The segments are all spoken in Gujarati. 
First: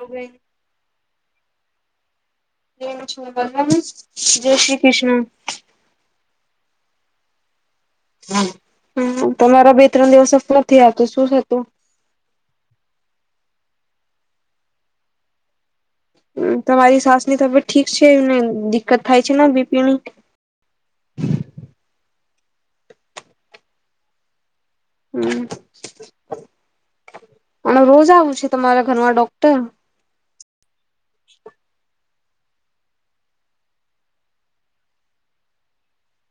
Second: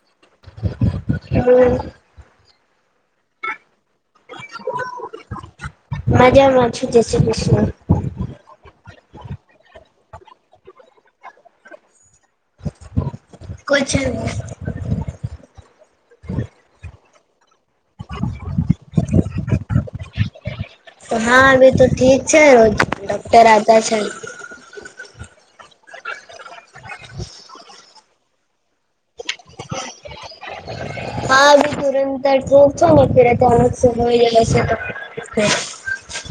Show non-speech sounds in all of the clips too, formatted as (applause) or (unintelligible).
જય (unintelligible) જય શ્રી કૃષ્ણ મજામાં જય શ્રી કૃષ્ણ તમારા બે ત્રણ દિવસ સફર આવતું શું થતું કોછો હમ તમારી સાસ ની તબ ઠીક છે એમને દિક્કત થાય છે છે ને બીપિની તો હા એ તો ઠીક છે રોજ ડોક્ટર આવતા છે હમ અને રોજ આવું છે તમારા ઘરમાં ડોક્ટર હ બી સુરેન (unintelligible)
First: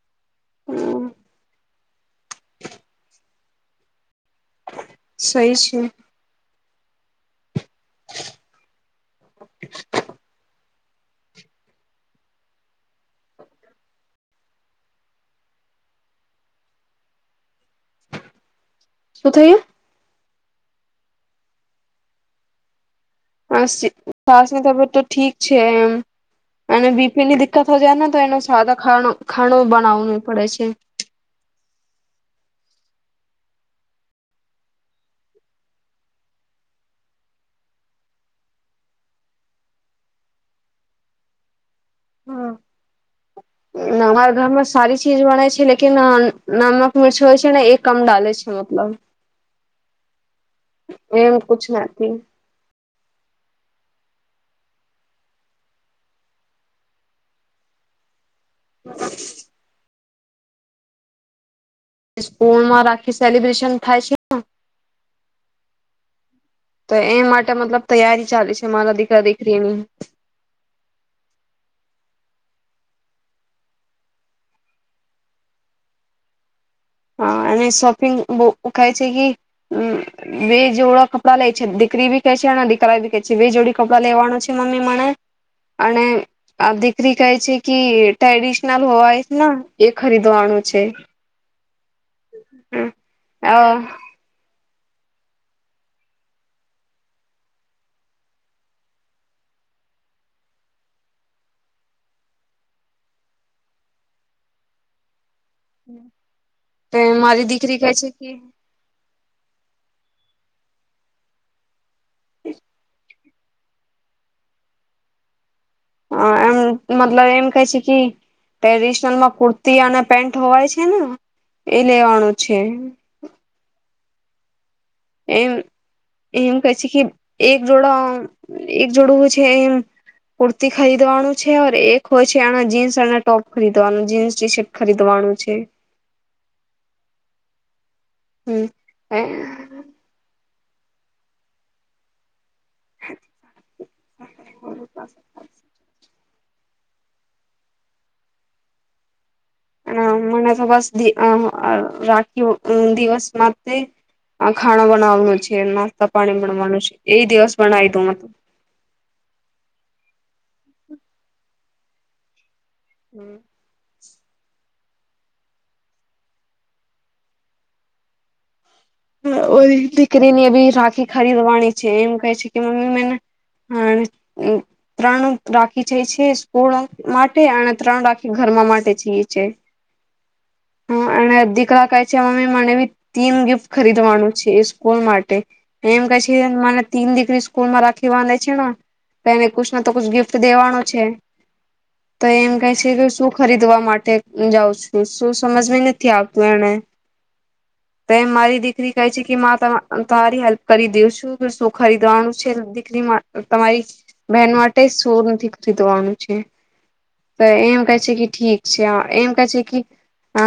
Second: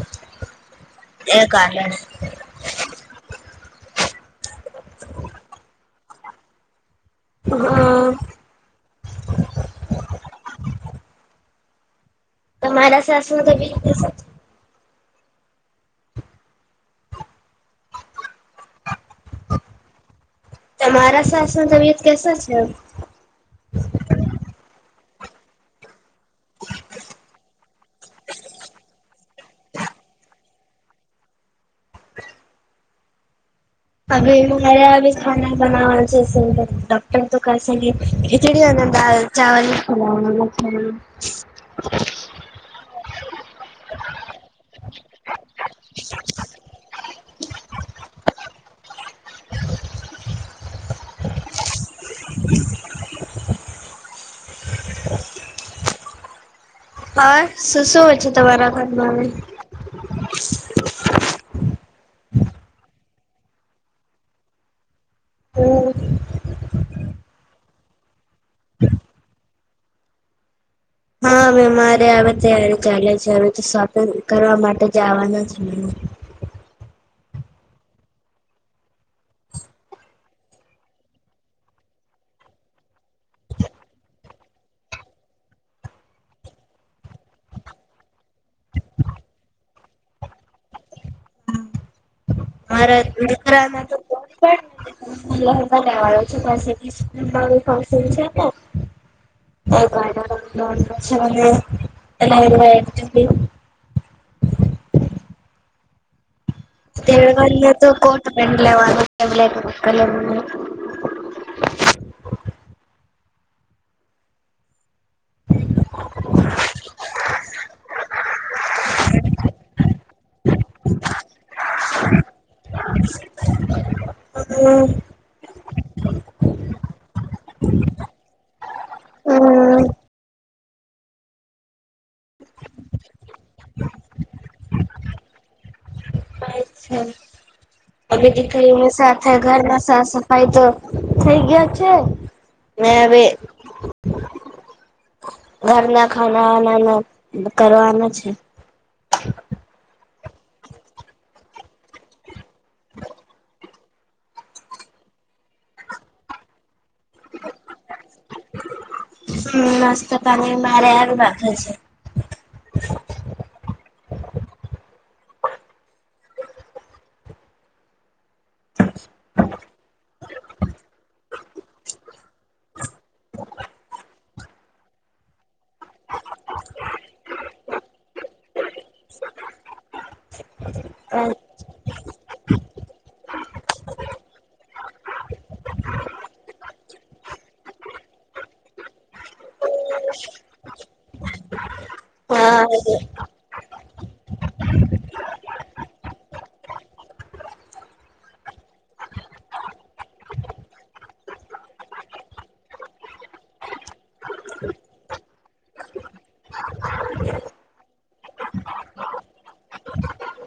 હમ એ કાર્યાની (unintelligible) સહી છે હા (unintelligible) મારા શસમાં તો બી શું થઈ તમારા સાસમાં તબિયત કેસા છે શ્વાસની તબિયત તો ઠીક છે એમ અને બીપીની દિકકત હો જાય ને તો એનો સાદા ખ ખાણું બનાવું પડે છે અ મારે ખાનો બનાવા છે ડક્ટર તો ક ખચડી દ ચાવલ ખ (unintelligible) હ હમારા ઘરમાં સારી ચીજ બને છે લકીન નમક મિર્ચ હોય છે ને એ કમ ડલેે છે મતલબ એમ કુંછ નથી હ શું શું વેચે તમારા કરમા આવે (inaudible) સ્કૂલ માં રાખી સેલિબ્રેશન થાય છે હમ તો એ માટે મતલબ તૈયારી ચાલી છે મારા દીકરા દીકરીની હા અવે મારે હવે ત્યારી ચાલે છે હવે તો શોપિંગ કરવા માટે જાવાના છે હ અને શોપિંગ બો કાઈ કે કી બે જોડા કપડાં લે છે દીકરી ભી કહે છે અને દીકરા ભી કહે છે વે જોડી કપડાં લેવાનો છે મમ્મી મને અને આ દીકરી કહે છે કે ટ્રેડિશનલ હોય ના એ ખરીદવાનું છે મારા અ દીકરા ના તો (inaudible) (unintelligible) હમ તેળવા તો કોટ પેન્ટ લેવાનું બ્લેક કલરનુ હ અ એમ મતલબ એમ કહે છે કે ટ્રેડિશનલમાં કુર્તી અને પેન્ટ હોવાય છે ને એ લેવાનું છે હમ એમ, એમ કહે છે કે એક જોડા, એક જોડું હોય છે, એમ કુર્તી ખરીદવાનું છે એક હોય છે એના જીન્સ અને ટોપ ખરીદવાનું, જીન્સ ટી શર્ટ ખરીદવાનું છે છે અી હમ દીખઈ (unintelligible) સાફાય ઘરમાં સાફ સફાઈ તો થઈ ગયો છે મે હવે (unintelligible) ઘરના ખાના વાના ના કરવાનું છે મને તો બસ અ રાખી દિવસ માટે આ ખાણો બનાવાનું છે, નાસ્તા પાણી બનવાનું છે, એ દિવસ બનાવી દઉ તો નાસ્તા પાણી મારે હારું રાખેલ છે હમ દીકરીની એ બી રાખી ખરીદવાની છે, એમ કહે છે કે મમ્મી મેને ત્રણ રાખી જ છે સ્કૂળ માટે અને ત્રણ રાખી ઘરમાં માટે જઈ છે હ, રાખે અને દીકરા કહે છે મમ્મી મને બી તીન ગિફ્ટ ખરીદવાનું છે, સ્કૂલ માટે એમ કહે છે મને તીન દીકરી સ્કૂલમાં રાખી બાંધે છે ના, એને કુછ ના તો કુછ ગિફ્ટ દેવાનો છે તો એમ કહે છે કે શું ખરીદ વા માટે હું જાઉ છું એવું સમજમાં નથી આવતું એને તો મારી દીકરી કહે છે કે માં તમારી હેલ્પ કરી દે છું શું ખરીદવાનું છે દીકરી તમારી બહેન માટે શું નથી ખરીદવાનું છે તો એમ કહે છે કે ઠીક છે એમ કહે છે કી હ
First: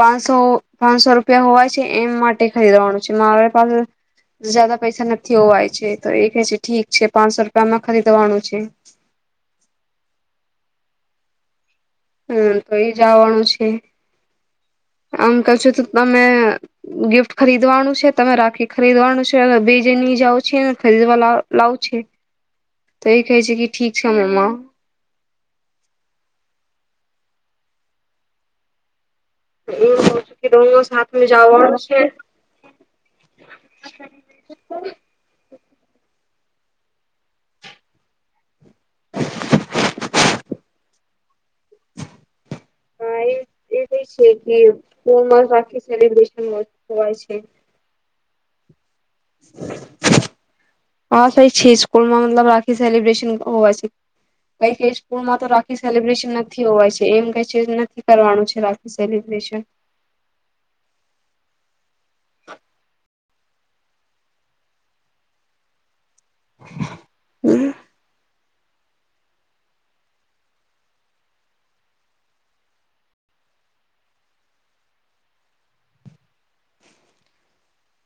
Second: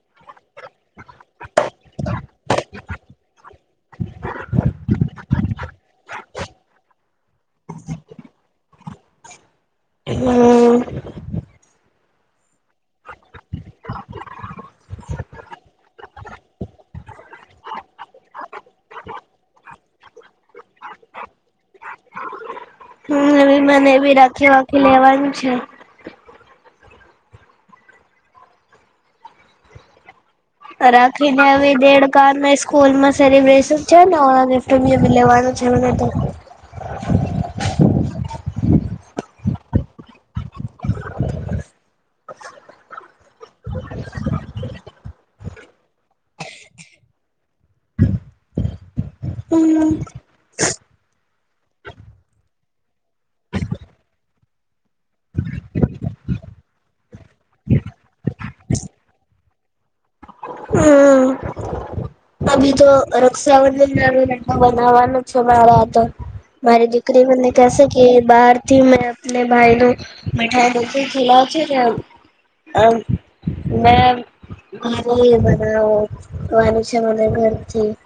પાંચસો પાંચસો રૂપિયા હોવાય છે એમ માટે ખરીદવાનું છે મારે પાસે જદા પૈસા નથી હોવાય છે તો એ કે છે ઠીક છે પાંચસો રૂપિયામાં ખરીદવાનું છે. છે હમ હમ તો એ જવાનું છે આમ કહુ છુ તો તમે ગિફ્ટ ખરીદવાનું છે તમે રાખી ખરીદવાનું છે અને બીજે ને જાવ છે ખરીદવા લ લાવ છે. ત મને બી રાખે રાખી લેવાનું છે. એ રાખીને આવી દેડ ક સ્કૂલમાં સેલિબ્રેશન છે ને લેવાનું જેવ ને તો (inaudible) હ એ એ છે કે (unintelligible) આખી સેલિબ્રેશન (unintelligible) છે. હમ હા કઈ છે સ્કૂલમાં મતલબ રાખી સેલિબ્રેશન હોવાય છે કઈ કઈ સ્કૂલમાં તો રાખી સેલિબ્રેશન નથી હોવાય છે એમ કહે છે નથી કરવાનું છે રાખી સેલિબ્રેશન. રાખી તો રક્ષાાવંધન ના બનાવવાનો છે મારે આ તો. મારી દીકરી મને કેશે કે બહાર થી મેને ભાઈનું મીઠાઈ લેકે ખીલાવશે ને છે મે ભારે બનાવવાનું છે મને ઘરે જી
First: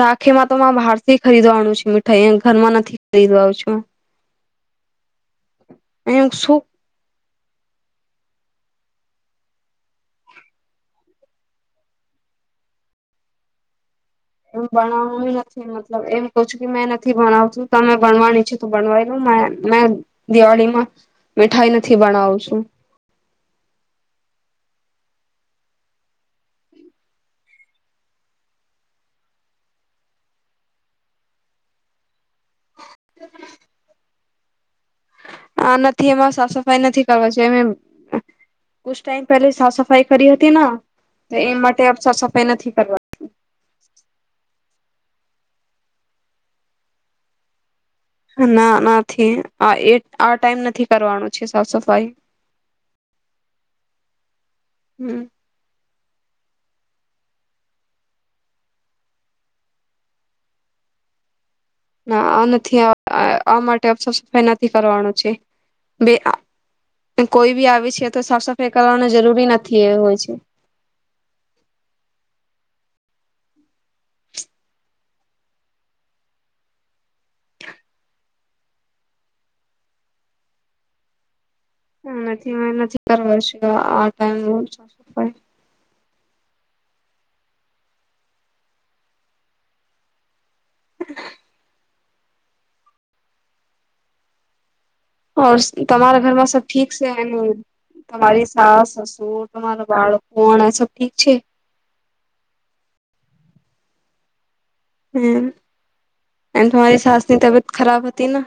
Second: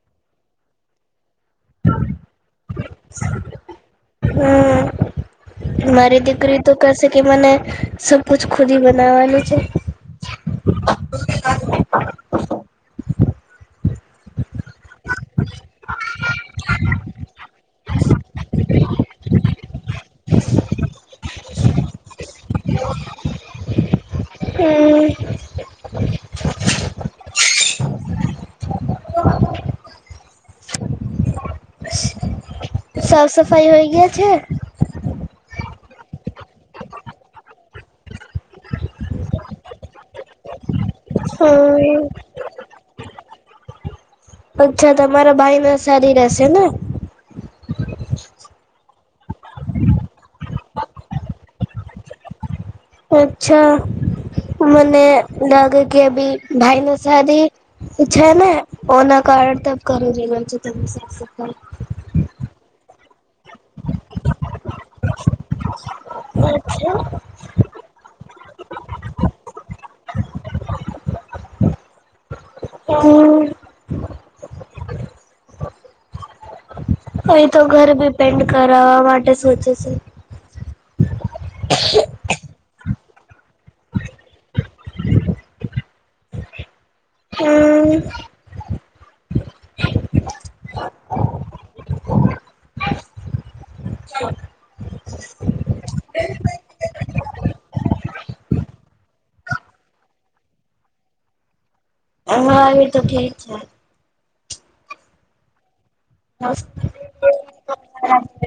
રાખીમાં તો મેં બહાર થી ખરીદવાનું છે મીઠાઈ ઘરમાં નથી ખરીદવા આવ છું. હમ મારી શું દીકરી તો કેશે કે મને સબકુછ ખુદ હી બનાવવાનું છે. એમ બણાવુંય નથી મતલબ એમ કહું છું કે મેં નથી બણાવ છુ તમે બણવાની છે તો બણવાઈ દો મે દિવાળીમાં મીઠાઈ નથી બણાવું છુ. હમ સાફ સફાઈ હોય ગયા છે. (unintelligible) આ નથી એમાં સાફ સફાઈ નથી કરવા જોઈએ એમ કુછ ટાઈમ પહેલે સાફ સફાઈ કરી હતી ના. તો એમ માટે અબ સાફ હમ સફાઈ નથી કરવાનું. અચ્છા તમારા ભાઈને સારી રેહેશે ને. ના નથી આ એ આ ટાઈમ નથી કરવાનું છે સાફ સફાઈ. અચ્છા મને હમ લાગે કે અભી ભાઈનું શાદી છે ને ઓના કારણ તમ કરી રિયા છો તમે સાફ સફાઈ. ના આ નથી આ આ માટે સાફ સફાઈ નથી કરવાનું છે બે અચ્છા આ કોઈ બી આવી છે તો સાફ સફાઈ કરવાનો જરૂરી નથી એ હોય છે. હમ અહી તો ઘર બી પેન્ટ કરાવવા માટે સોચે છે. (unintelligible) હવે નથી કરવા છે આ ટાઇમે સાફ સફાઈ. હમ (unintelligible) ઓર તમારા ઘરમાં સબ ઠીક સે એમ તમારી સાસ, સસુર તમારા બાળકો અણે સબ ઠીક છે. અમારી તો ઠીક છે. હમ્મ. એન્ડ તમારી સાસની તબિયત ખરાબ હતી ન.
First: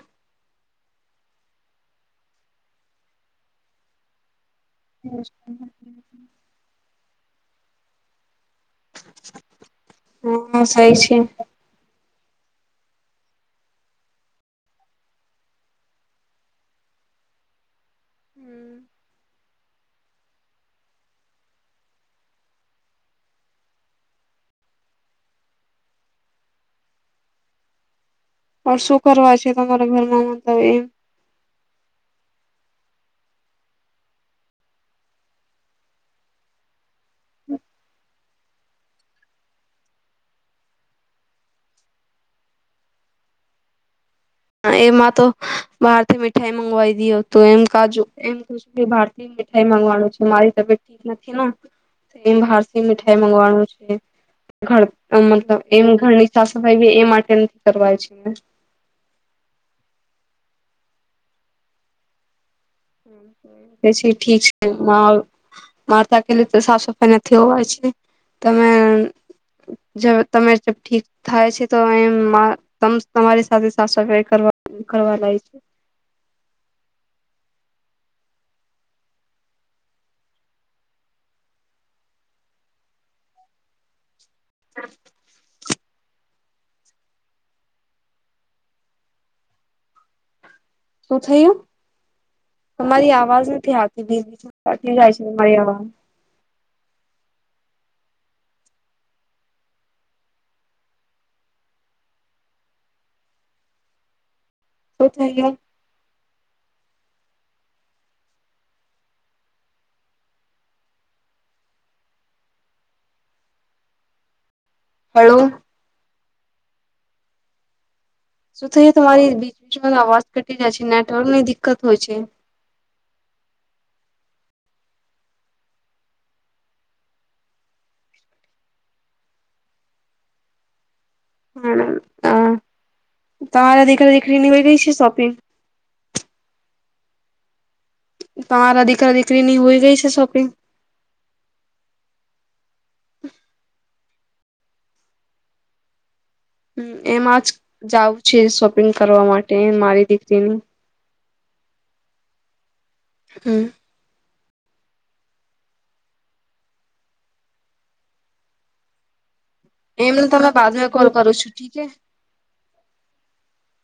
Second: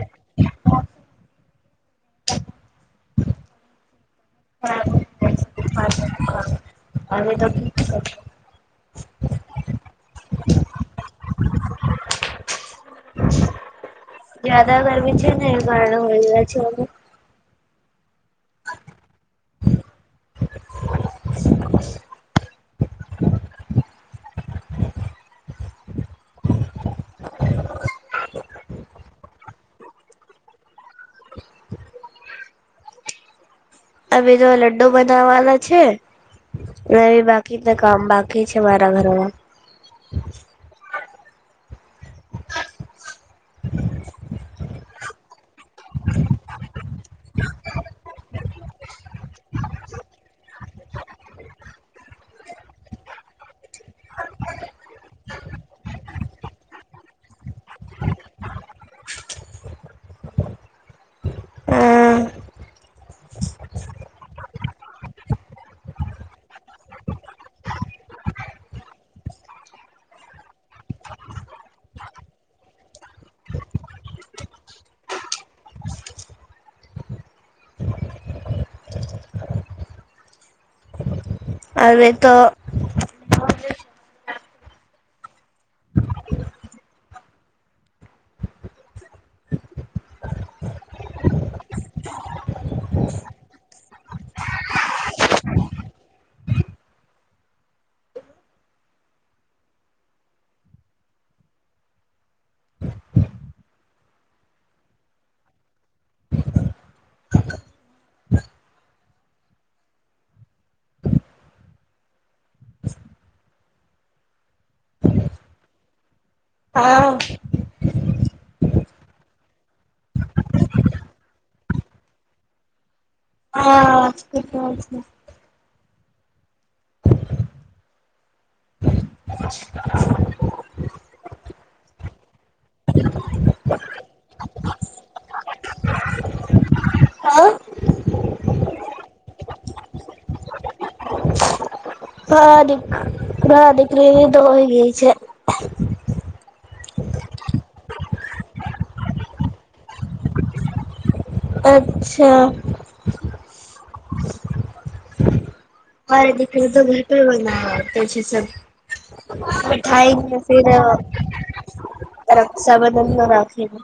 (inaudible) હવે તો ઠીક સે. હા સહી છે. જ્યાદા ગરમી છે ને એ કારણે હોય ગયા છે હવે. હમ્મ. પણ શું કરવા છે તમારા ઘરમાં મતલબ એમ હવે તો લડ્ડુ બનાવાના છે. ને બાકીના કામ બાકી છે મારા ઘરમાં. હા એમાં તો બહારથી મીઠાઈ મગવાઈ દિયો તો એમ કાજુ એમ હું કે બહારથી મીઠાઈ મગવાનું છે મારી તબિયત ઠીક નથી ન એમ બહારથી મીઠાઈ મગવાનું છે. ઘર મતલબ એમ ઘરની સાફ સફાઈ બી એ માટે નથી કરવાય છે. એ છે ઠીક છે મા મારે તો અકેલી તો સાફ સફાઈ નથી હોવાય છે તમે જ તમે ઠીક થાય છે તો એમાં તમારી સાથે સાફ સફાઈ કરવા કરવા લાય છે. હવે તો (inaudible) શું થયું તમારી આવાજ નથી આવતી બેન અટકી જાય જાય છે તમારી આવાજ. શું થયું. હલો. હા શું થઈ તમારી બીચ બીચમાં અવાજ ઘટી જાય છે નેટવર્કની દિકકત હોય છે. હ છે હ અ તમાાર દીકરી દીકરીની હોય ગઈ છે શોપિંગ? તમારા દીકરા દીકરી ની હોય ગઈ છે શોપીંગ? હા દી હા દીક તો હોય ગય છે. હમ એમાં જ જઉું છે શોપિંગ કરવા માટે મારી દીકરીની. અચ્છા હમ મારી દીકરી તો ઘર પર રમવા આવતી છે. મિઠાાઈં એમને તમે બાદમાં કોલ કરું છું ઠીક હે રક્ષાબંધન ની રાખી દો.